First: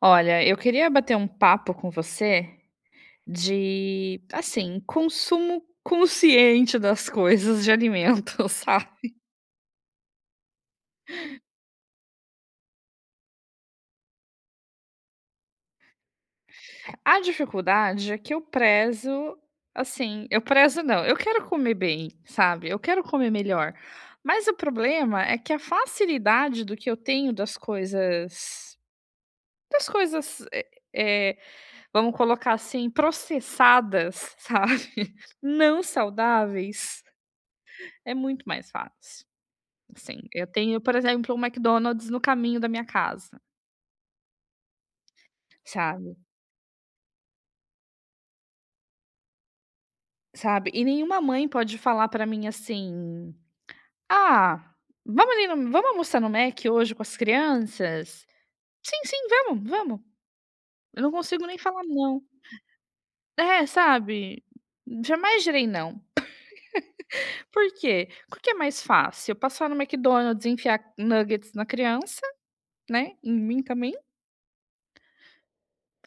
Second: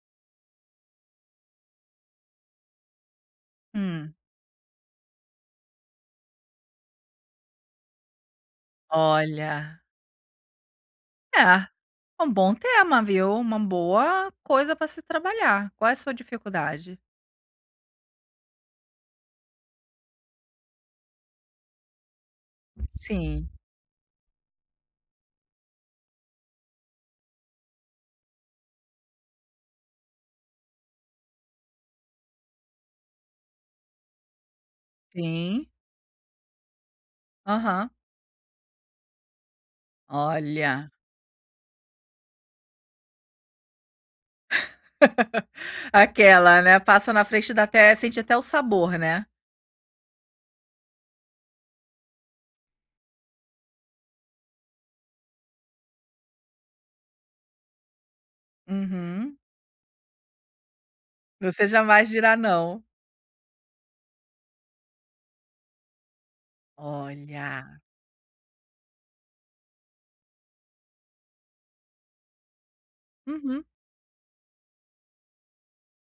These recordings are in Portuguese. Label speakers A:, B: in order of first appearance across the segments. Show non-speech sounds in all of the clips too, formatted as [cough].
A: Olha, eu queria bater um papo com você
B: Hum,
A: de, assim, consumo consciente das coisas de alimentos, [laughs] sabe.
B: olha, é, um bom tema, viu, uma boa coisa para se trabalhar. Qual é a sua dificuldade?
A: A dificuldade é que eu prezo não, eu quero comer bem, sabe, eu quero comer
B: Sim,
A: melhor, mas o problema é que a facilidade do que eu tenho das coisas, eh, vamos colocar assim, processadas, [laughs] sabe,
B: sim,
A: não saudáveis,
B: aham.
A: é muito mais fácil. Sim, eu tenho,
B: Olha,
A: por exemplo, um McDonald's no caminho da minha casa,
B: [laughs]
A: sabe,
B: aquela, né, passa na frente da até sente até o sabor, né.
A: sabe. E nenhuma mãe pode falar pra mim assim: "Ah, vamos almoçar no Mac hoje com as crianças?". "Sim, sim,
B: Uhum.
A: vamos, vamos". Eu não consigo nem
B: Você
A: falar
B: jamais
A: não.
B: dirá não.
A: É, sabe, jamais direi não. Por
B: Olha.
A: quê? Porque é mais fácil eu passar no McDonald's e enfiar nuggets na criança, né, em mim
B: Uhum,
A: também.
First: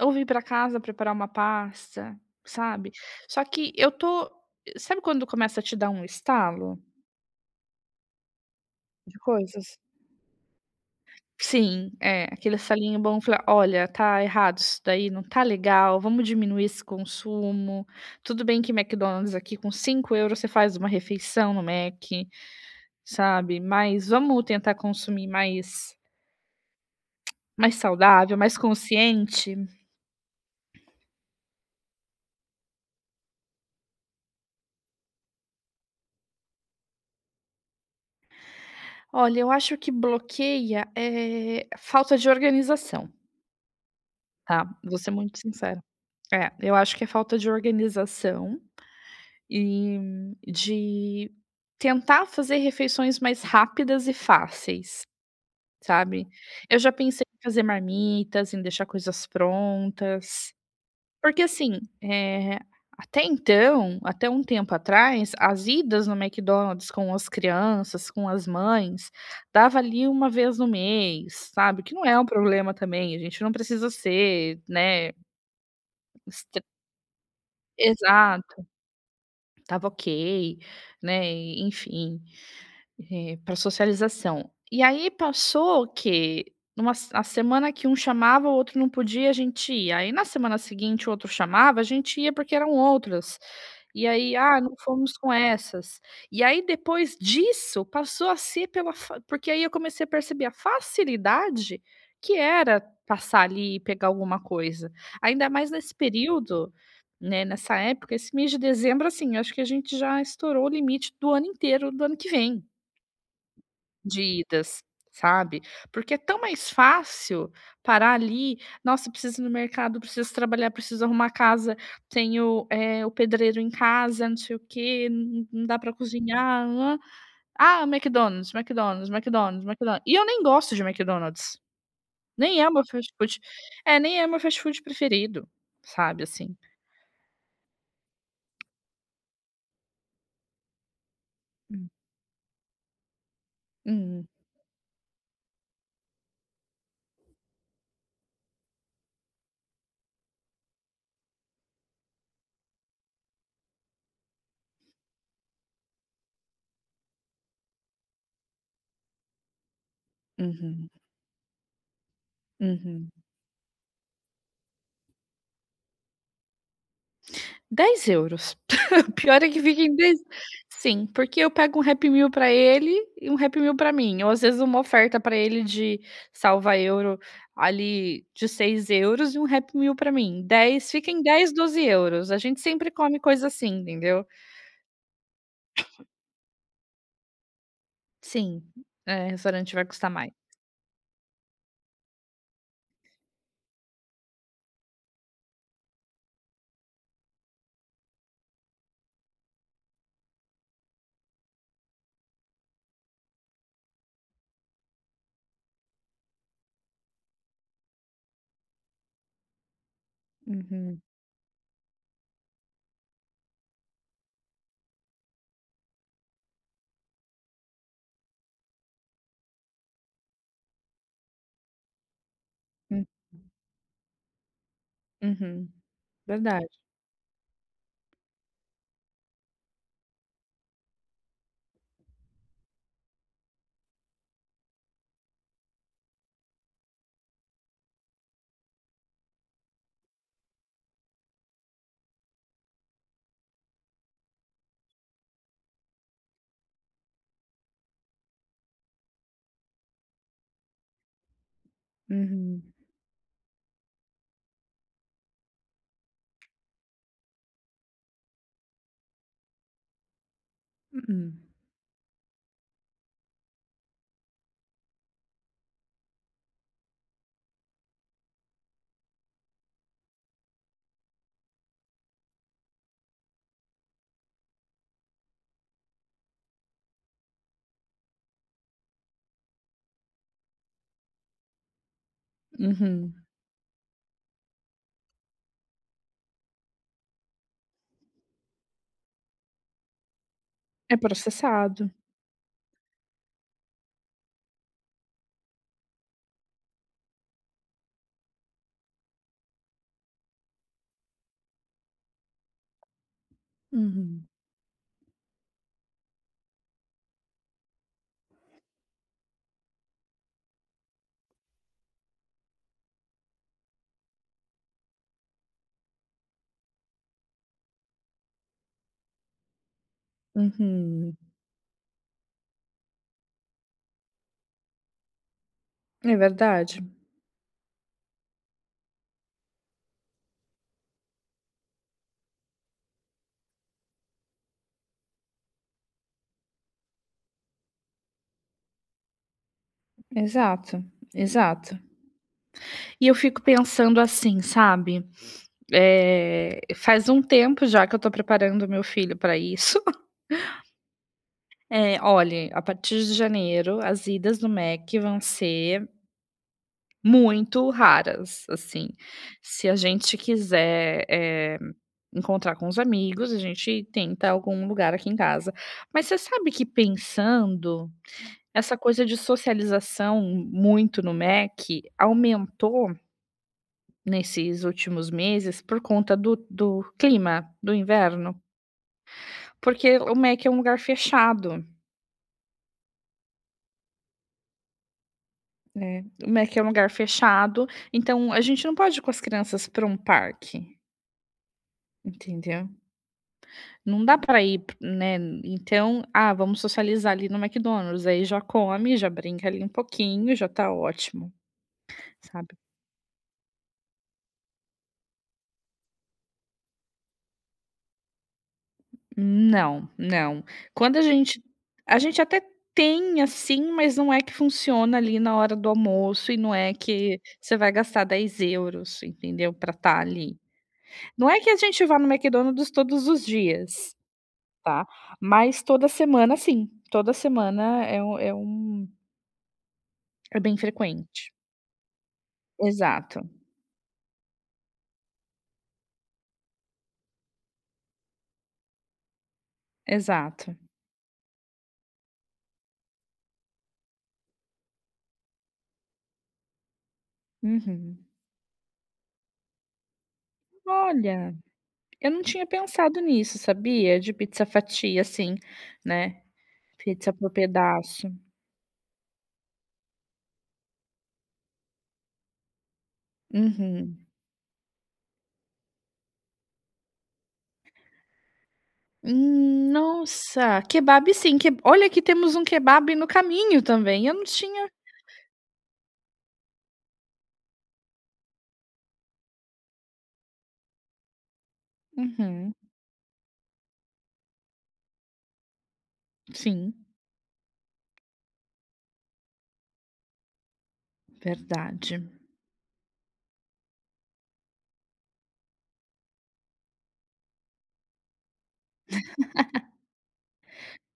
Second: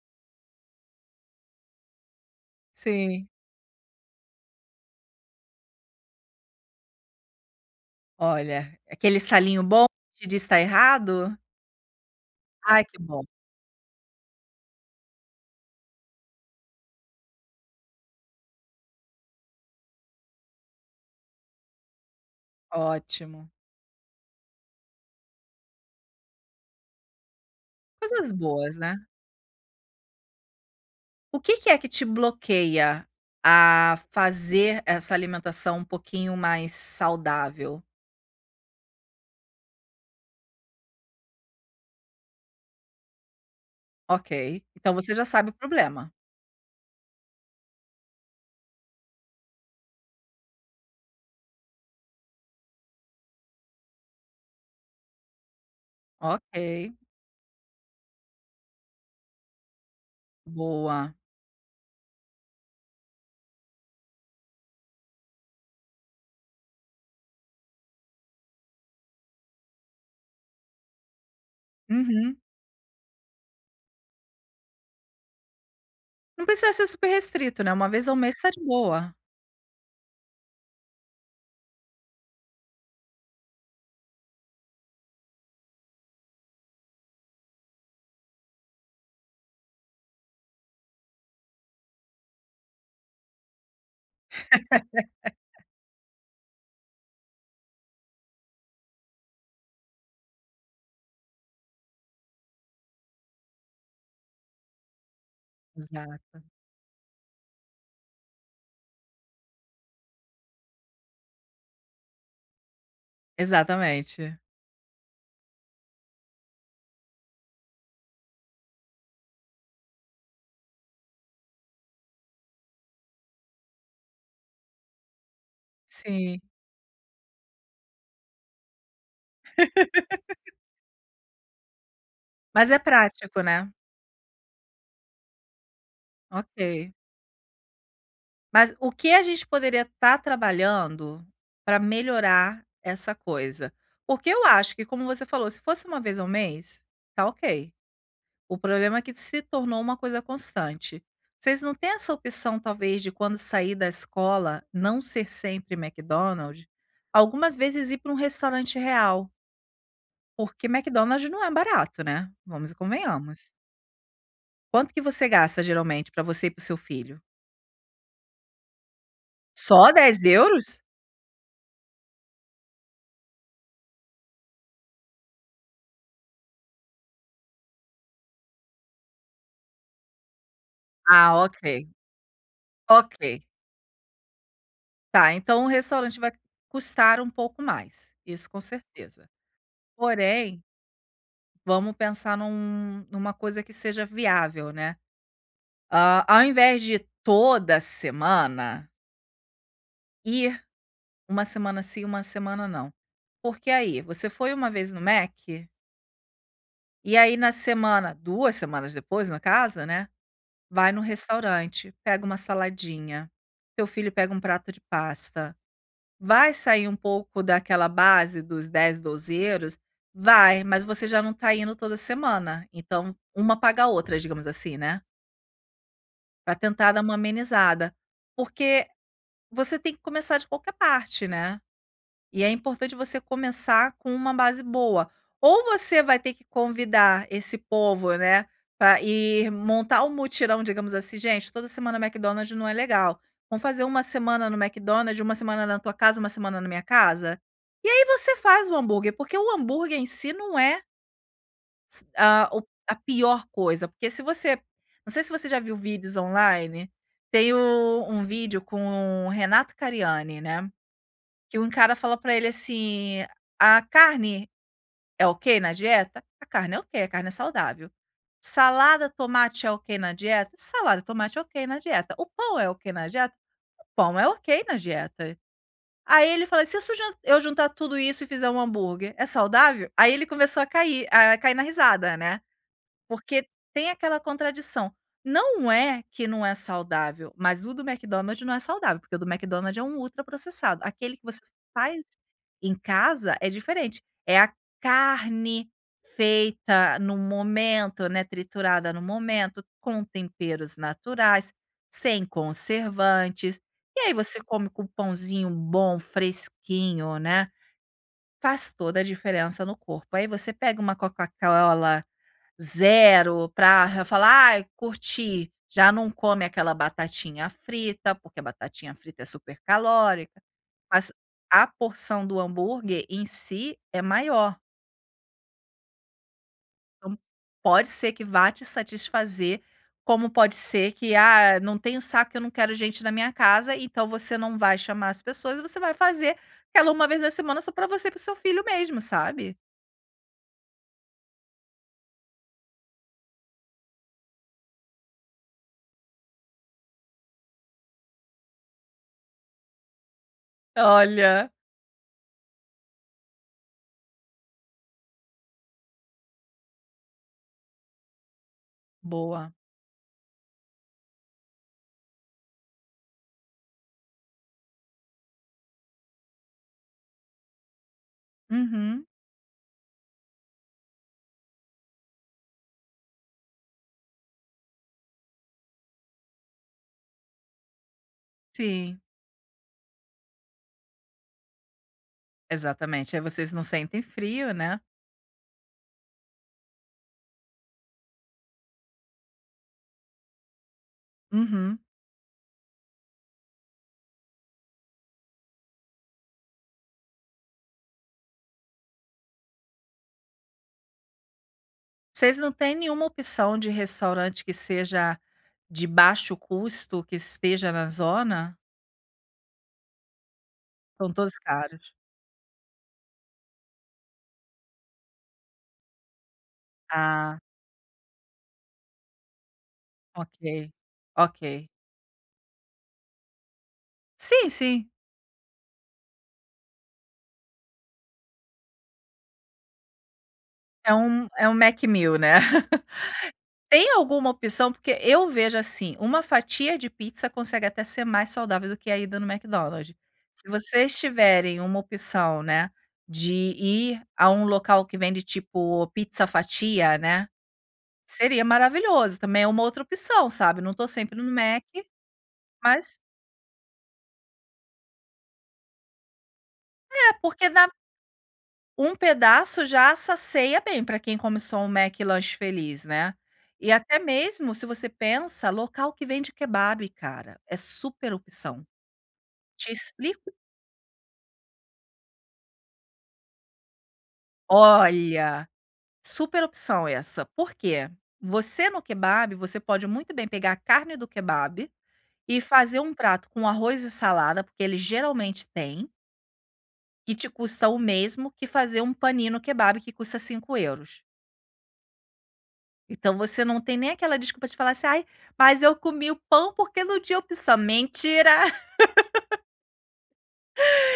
A: Ou vir pra casa preparar uma pasta, sabe.
B: sim.
A: Só que eu tô, sabe quando começa a te dar um estalo
B: Olha, aquele
A: de
B: salinho
A: coisas?
B: bom que te diz: "Tá errado".
A: Sim, é, aquele
B: Ai, que
A: salinho bom
B: bom,
A: falar: "Olha, tá errado isso daí, não tá legal, vamos diminuir esse consumo. Tudo bem que McDonald's aqui com €5 você faz uma refeição no Mac,
B: ótimo.
A: sabe, mas vamos tentar consumir mais
B: Coisas
A: saudável, mais
B: boas, né.
A: consciente".
B: O que que é que te bloqueia a fazer essa alimentação um pouquinho mais saudável?
A: Olha, eu acho que bloqueia, falta de organização.
B: Ok,
A: Tá,
B: então
A: vou ser
B: você já
A: muito
B: sabe o
A: sincera.
B: problema.
A: É, eu acho que é falta de organização e de tentar fazer refeições mais rápidas e fáceis, sabe.
B: Ok,
A: Eu já pensei em fazer marmitas, em deixar coisas prontas,
B: boa.
A: porque assim, até então, até um tempo atrás, as idas no McDonald's com as crianças, com as mães, dava ali uma vez no mês, sabe, que não é um
B: Uhum.
A: problema também, a gente não precisa ser, né.
B: Não precisa ser super restrito, né, uma vez ao mês tá de
A: Exato,
B: boa.
A: estava ok, né, enfim, para socialização. E aí passou que numa, se a semana que um chamava, o outro não podia, a gente ia. Aí na semana seguinte o outro chamava, a gente ia porque eram outras. E aí: "Ah, não fomos com essas". E aí depois disso, passou a ser pela fa- porque aí eu comecei a perceber a facilidade que era passar ali e pegar alguma coisa. Ainda mais nesse
B: Exato,
A: período, né, nessa época, esse mês de dezembro, assim, acho que a gente já estourou o limite do ano inteiro do ano que vem. De
B: exatamente.
A: idas, sabe. Porque é tão mais fácil parar ali: "Nossa, preciso ir no mercado, preciso trabalhar, preciso arrumar a casa, tenho, o pedreiro em casa, não sei o quê, não dá pra
B: Sim,
A: cozinhar, hã". "Ah, McDonald's, McDonald's, McDonald's, McDonald's". E eu nem gosto de McDonald's, nem é
B: mas
A: o
B: é
A: meu fast food,
B: prático, né.
A: é, nem é o meu fast food preferido, sabe, assim.
B: Ok. Mas o que a gente poderia estar trabalhando para
A: Hum,
B: melhorar essa coisa?
A: uhum,
B: Porque eu acho que, como você falou, se fosse uma vez ao mês, tá ok. O problema é que se tornou uma coisa constante. Vocês não têm essa opção, talvez, de quando sair da escola, não ser sempre McDonald's? Algumas vezes ir para um restaurante real, porque
A: uhum,
B: McDonald's não é barato, né? Vamos e
A: uhum.
B: convenhamos. Quanto que você gasta, geralmente, para você e para o seu filho?
A: €10. [laughs] O pior é que fica
B: Só
A: em 10,
B: €10?
A: sim, porque eu pego um Happy Meal pra ele e um Happy Meal pra mim, ou às vezes uma oferta pra ele de salva euro ali de €6 e um Happy Meal pra mim, dez, fica em
B: Ah,
A: dez,
B: ok,
A: €12. A gente sempre come
B: ok.
A: coisa assim, entendeu.
B: Tá, então o restaurante vai custar um pouco mais, isso com
A: Sim, é,
B: certeza.
A: restaurante vai custar mais.
B: Porém, vamos pensar numa coisa que seja viável, né? Ah, ao invés de toda semana, ir uma semana sim, uma semana não. Porque aí, você foi uma vez no Mac, e aí na semana 2 semanas depois, na casa né, vai no
A: Uhum,
B: restaurante, pega uma saladinha, teu filho pega um prato de pasta, vai sair um pouco daquela base dos 10, €12? Vai, mas você já não tá indo toda semana,
A: hum,
B: então uma paga a outra, digamos assim, né,
A: uhum,
B: pra
A: verdade.
B: tentar dar uma amenizada. Porque você tem que começar de qualquer parte, né. E é importante você começar com uma base boa. Ou você vai ter que convidar esse povo, né, pra ir montar um mutirão, digamos assim: "Gente, toda semana McDonald's não é legal. Vamos fazer uma semana no McDonald's, uma semana na tua casa, uma semana na minha casa?". E aí você faz o hambúrguer, porque o hambúrguer em si não é s a o
A: Uhum,
B: a pior coisa, porque se você não sei se você já viu vídeos online, tem o um vídeo com o Renato Cariani, né.
A: uhum,
B: Que um cara fala pra ele assim: "A carne é ok na dieta?" "A carne é ok, a carne é saudável." "Salada, tomate é ok na dieta?" "Salada tomate é ok na dieta." "O pão é ok na dieta?" "O pão é ok na dieta." Aí ele fala: se eu sujun eu juntar tudo isso e fizer um hambúrguer, é saudável?" Aí ele começou a cair na risada, né.
A: uhum.
B: Porque tem aquela contradição. Não é que não é saudável, mas o do McDonald's não é saudável, porque o do McDonald's é um ultraprocessado.
A: É
B: Aquele que você
A: processado.
B: faz em casa é diferente. É a carne feita no momento, né, triturada no momento, com temperos naturais, sem conservantes. E aí
A: Uhum,
B: você come com pãozinho bom, fresquinho, né? Faz toda a diferença no corpo. Aí você pega uma Coca-Cola zero para falar: "Ai, curti". Já não come aquela batatinha frita, porque a batatinha frita é super calórica, mas
A: uhum.
B: a porção do hambúrguer em si é maior.
A: É verdade,
B: Então, pode ser que vá te satisfazer, como pode ser que: "Ah, não tenho saco, eu não quero gente na minha casa", então você não vai chamar as pessoas e você vai fazer aquela uma vez na semana só para você e para seu filho mesmo, sabe.
A: exato, exato. E eu fico pensando assim, sabe? É, faz um tempo já que eu tô preparando meu filho para isso. [laughs]
B: Olha.
A: É, olha, a partir de janeiro, as idas no Mac vão ser muito raras, assim.
B: Boa.
A: Se a gente quiser, encontrar com os amigos, a gente tenta algum lugar aqui em casa. Mas você sabe que pensando, essa
B: Uhum.
A: coisa de socialização muito no Mac aumentou nesses últimos meses, por conta do clima, do inverno,
B: Sim.
A: porque o MEC é um lugar fechado,
B: Exatamente, aí vocês não sentem frio, né.
A: né, o MEC é um lugar fechado, então a gente não pode ir com as crianças para um parque,
B: Uhum.
A: entendeu. Não dá para ir, né, então: "Ah, vamos socializar ali no McDonald's", aí já come, já brinca ali um pouquinho, já tá ótimo,
B: Vocês
A: sabe.
B: não têm nenhuma opção de restaurante que seja de baixo custo, que esteja na zona?
A: Não, não. Quando a
B: São todos
A: gente,
B: caros.
A: a gente até tem, assim, mas não é que funciona ali na hora do almoço e não é que
B: Ah,
A: você vai gastar €10, entendeu, pra estar
B: ok,
A: ali. Não
B: ok.
A: é que a gente vá no McDonald's todos os dias,
B: Sim,
A: tá,
B: sim,
A: mas toda semana sim, toda semana é um é bem
B: é um
A: frequente.
B: é um Mac Meal, né.
A: Exato,
B: Tem alguma opção? Porque eu vejo assim, uma fatia de pizza consegue até ser mais saudável do que a ida no McDonald's. Se
A: exato.
B: vocês tiverem uma opção, né, de ir a um local que vende tipo pizza fatia, né,
A: Uhum.
B: seria maravilhoso, também é uma outra opção, sabe, não tô sempre no
A: Olha,
B: Mac,
A: eu não tinha
B: mas
A: pensado nisso, sabia, de pizza fatia, assim, né, pizza
B: é
A: por
B: porque dá
A: pedaço.
B: um pedaço já sacia bem para quem come só um Mac lanche feliz, né. E até
A: Uhum.
B: mesmo se você pensa, local que vende kebab, cara, é super opção. Te explico
A: Nossa, kebab sim, que olha que temos um kebab no caminho também, eu não tinha.
B: olha, super opção essa, por quê? Você no Kebab, você pode muito bem pegar a carne do Kebab e
A: Uhum,
B: fazer um prato com arroz e salada, porque ele geralmente tem,
A: sim,
B: e te custa o mesmo que fazer um panino Kebab que custa €5.
A: verdade.
B: Então você não tem nem aquela desculpa de falar assim: "Ai, mas eu comi o pão porque não tinha opção", mentira.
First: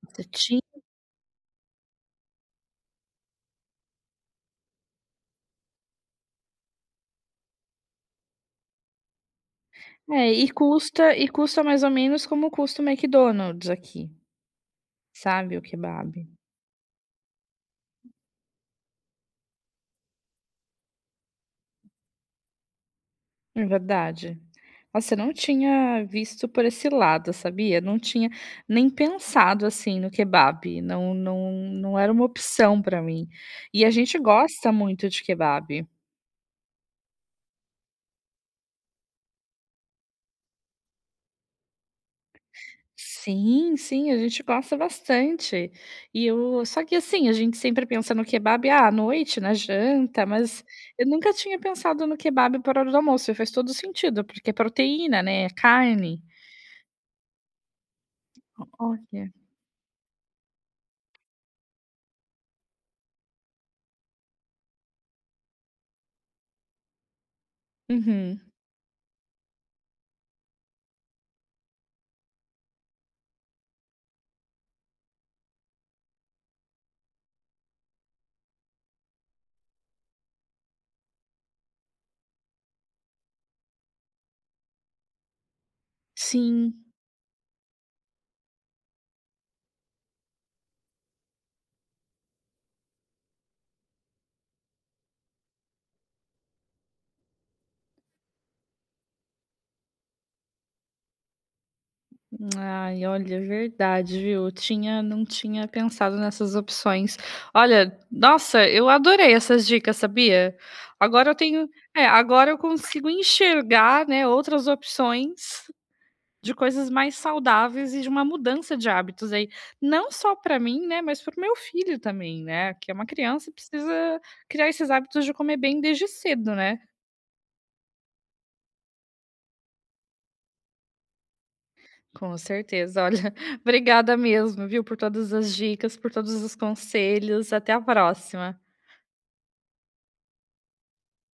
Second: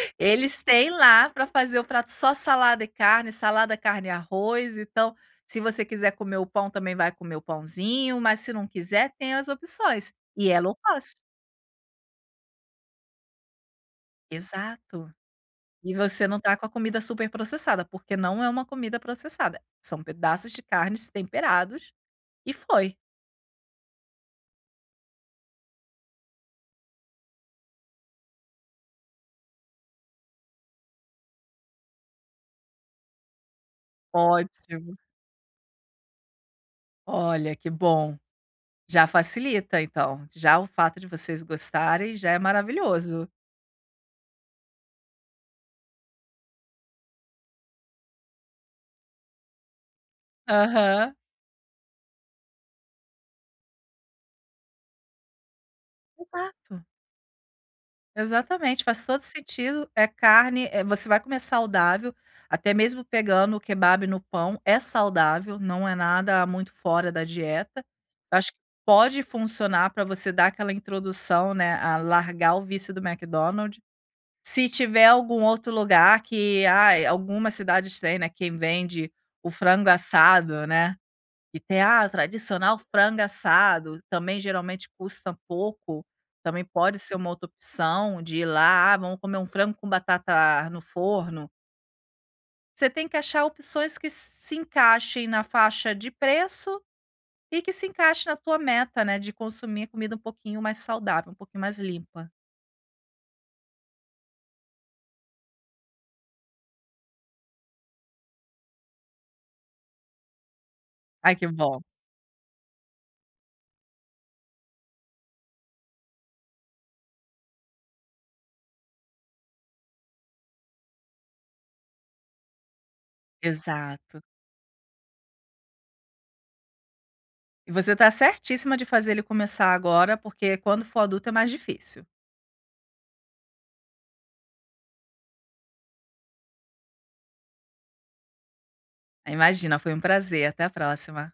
A: Você tinha,
B: Eles têm lá para fazer o prato só salada e carne, salada, carne e arroz, então, se você quiser comer o pão, também vai comer o pãozinho, mas se não quiser, tem as opções.
A: é,
B: E
A: e
B: é low cost.
A: custa e custa mais ou menos como custa o McDonald's aqui,
B: Exato.
A: sabe, o
B: E
A: kebab.
B: você não tá com a comida super processada, porque não é uma comida processada, são pedaços de carnes temperados e foi.
A: É verdade. Nossa, eu não tinha visto por esse lado, sabia? Não tinha nem pensado, assim, no kebab, não não era uma opção para mim. E a gente gosta
B: Ótimo.
A: muito de kebab.
B: Olha, que bom. Já facilita então, já o fato de vocês gostarem já é maravilhoso.
A: Sim, sim, a gente gosta bastante. E eu só que, assim, a gente sempre pensa no kebab, ah, à noite, na janta, mas eu
B: Aham.
A: nunca tinha pensado no kebab por hora do almoço, e faz todo sentido, porque é proteína, né, é carne.
B: Exato. Exatamente, faz todo
A: Olha.
B: sentido. É carne, você vai comer saudável, até mesmo pegando o kebab no pão, é saudável, não é nada muito fora da dieta.
A: Uhum.
B: Acho que pode funcionar para você dar aquela introdução, né, a largar o vício do McDonald's. Se tiver algum outro lugar que, ah algumas cidades têm, né, quem vende o frango assado, né? E ter, ah, tradicional frango assado, também geralmente custa pouco, também
A: Sim.
B: pode ser uma outra opção de ir lá, ah, vamos comer um frango com batata no forno. Você tem que achar opções que se encaixem na faixa de preço e que se encaixe na tua meta, né, de consumir comida um pouquinho mais saudável, um pouquinho mais limpa.
A: Ai, olha, é verdade, viu, eu tinha, não tinha pensado nessas opções. Olha, nossa, eu adorei essas dicas, sabia? Agora
B: Ai,
A: eu
B: que
A: tenho,
B: bom.
A: é, agora eu consigo enxergar, né, outras opções. De coisas mais saudáveis e de uma mudança de hábitos aí, não só para mim, né, mas para o meu filho também, né, que é uma criança e
B: Exato.
A: precisa criar esses hábitos de comer bem desde cedo, né.
B: E você tá certíssima de fazer ele começar agora, porque quando for adulto é mais difícil.
A: Com certeza, olha, [laughs] obrigada mesmo, viu, por todas as dicas, por todos os conselhos, até a próxima.
B: Imagina, foi um prazer. Até a próxima.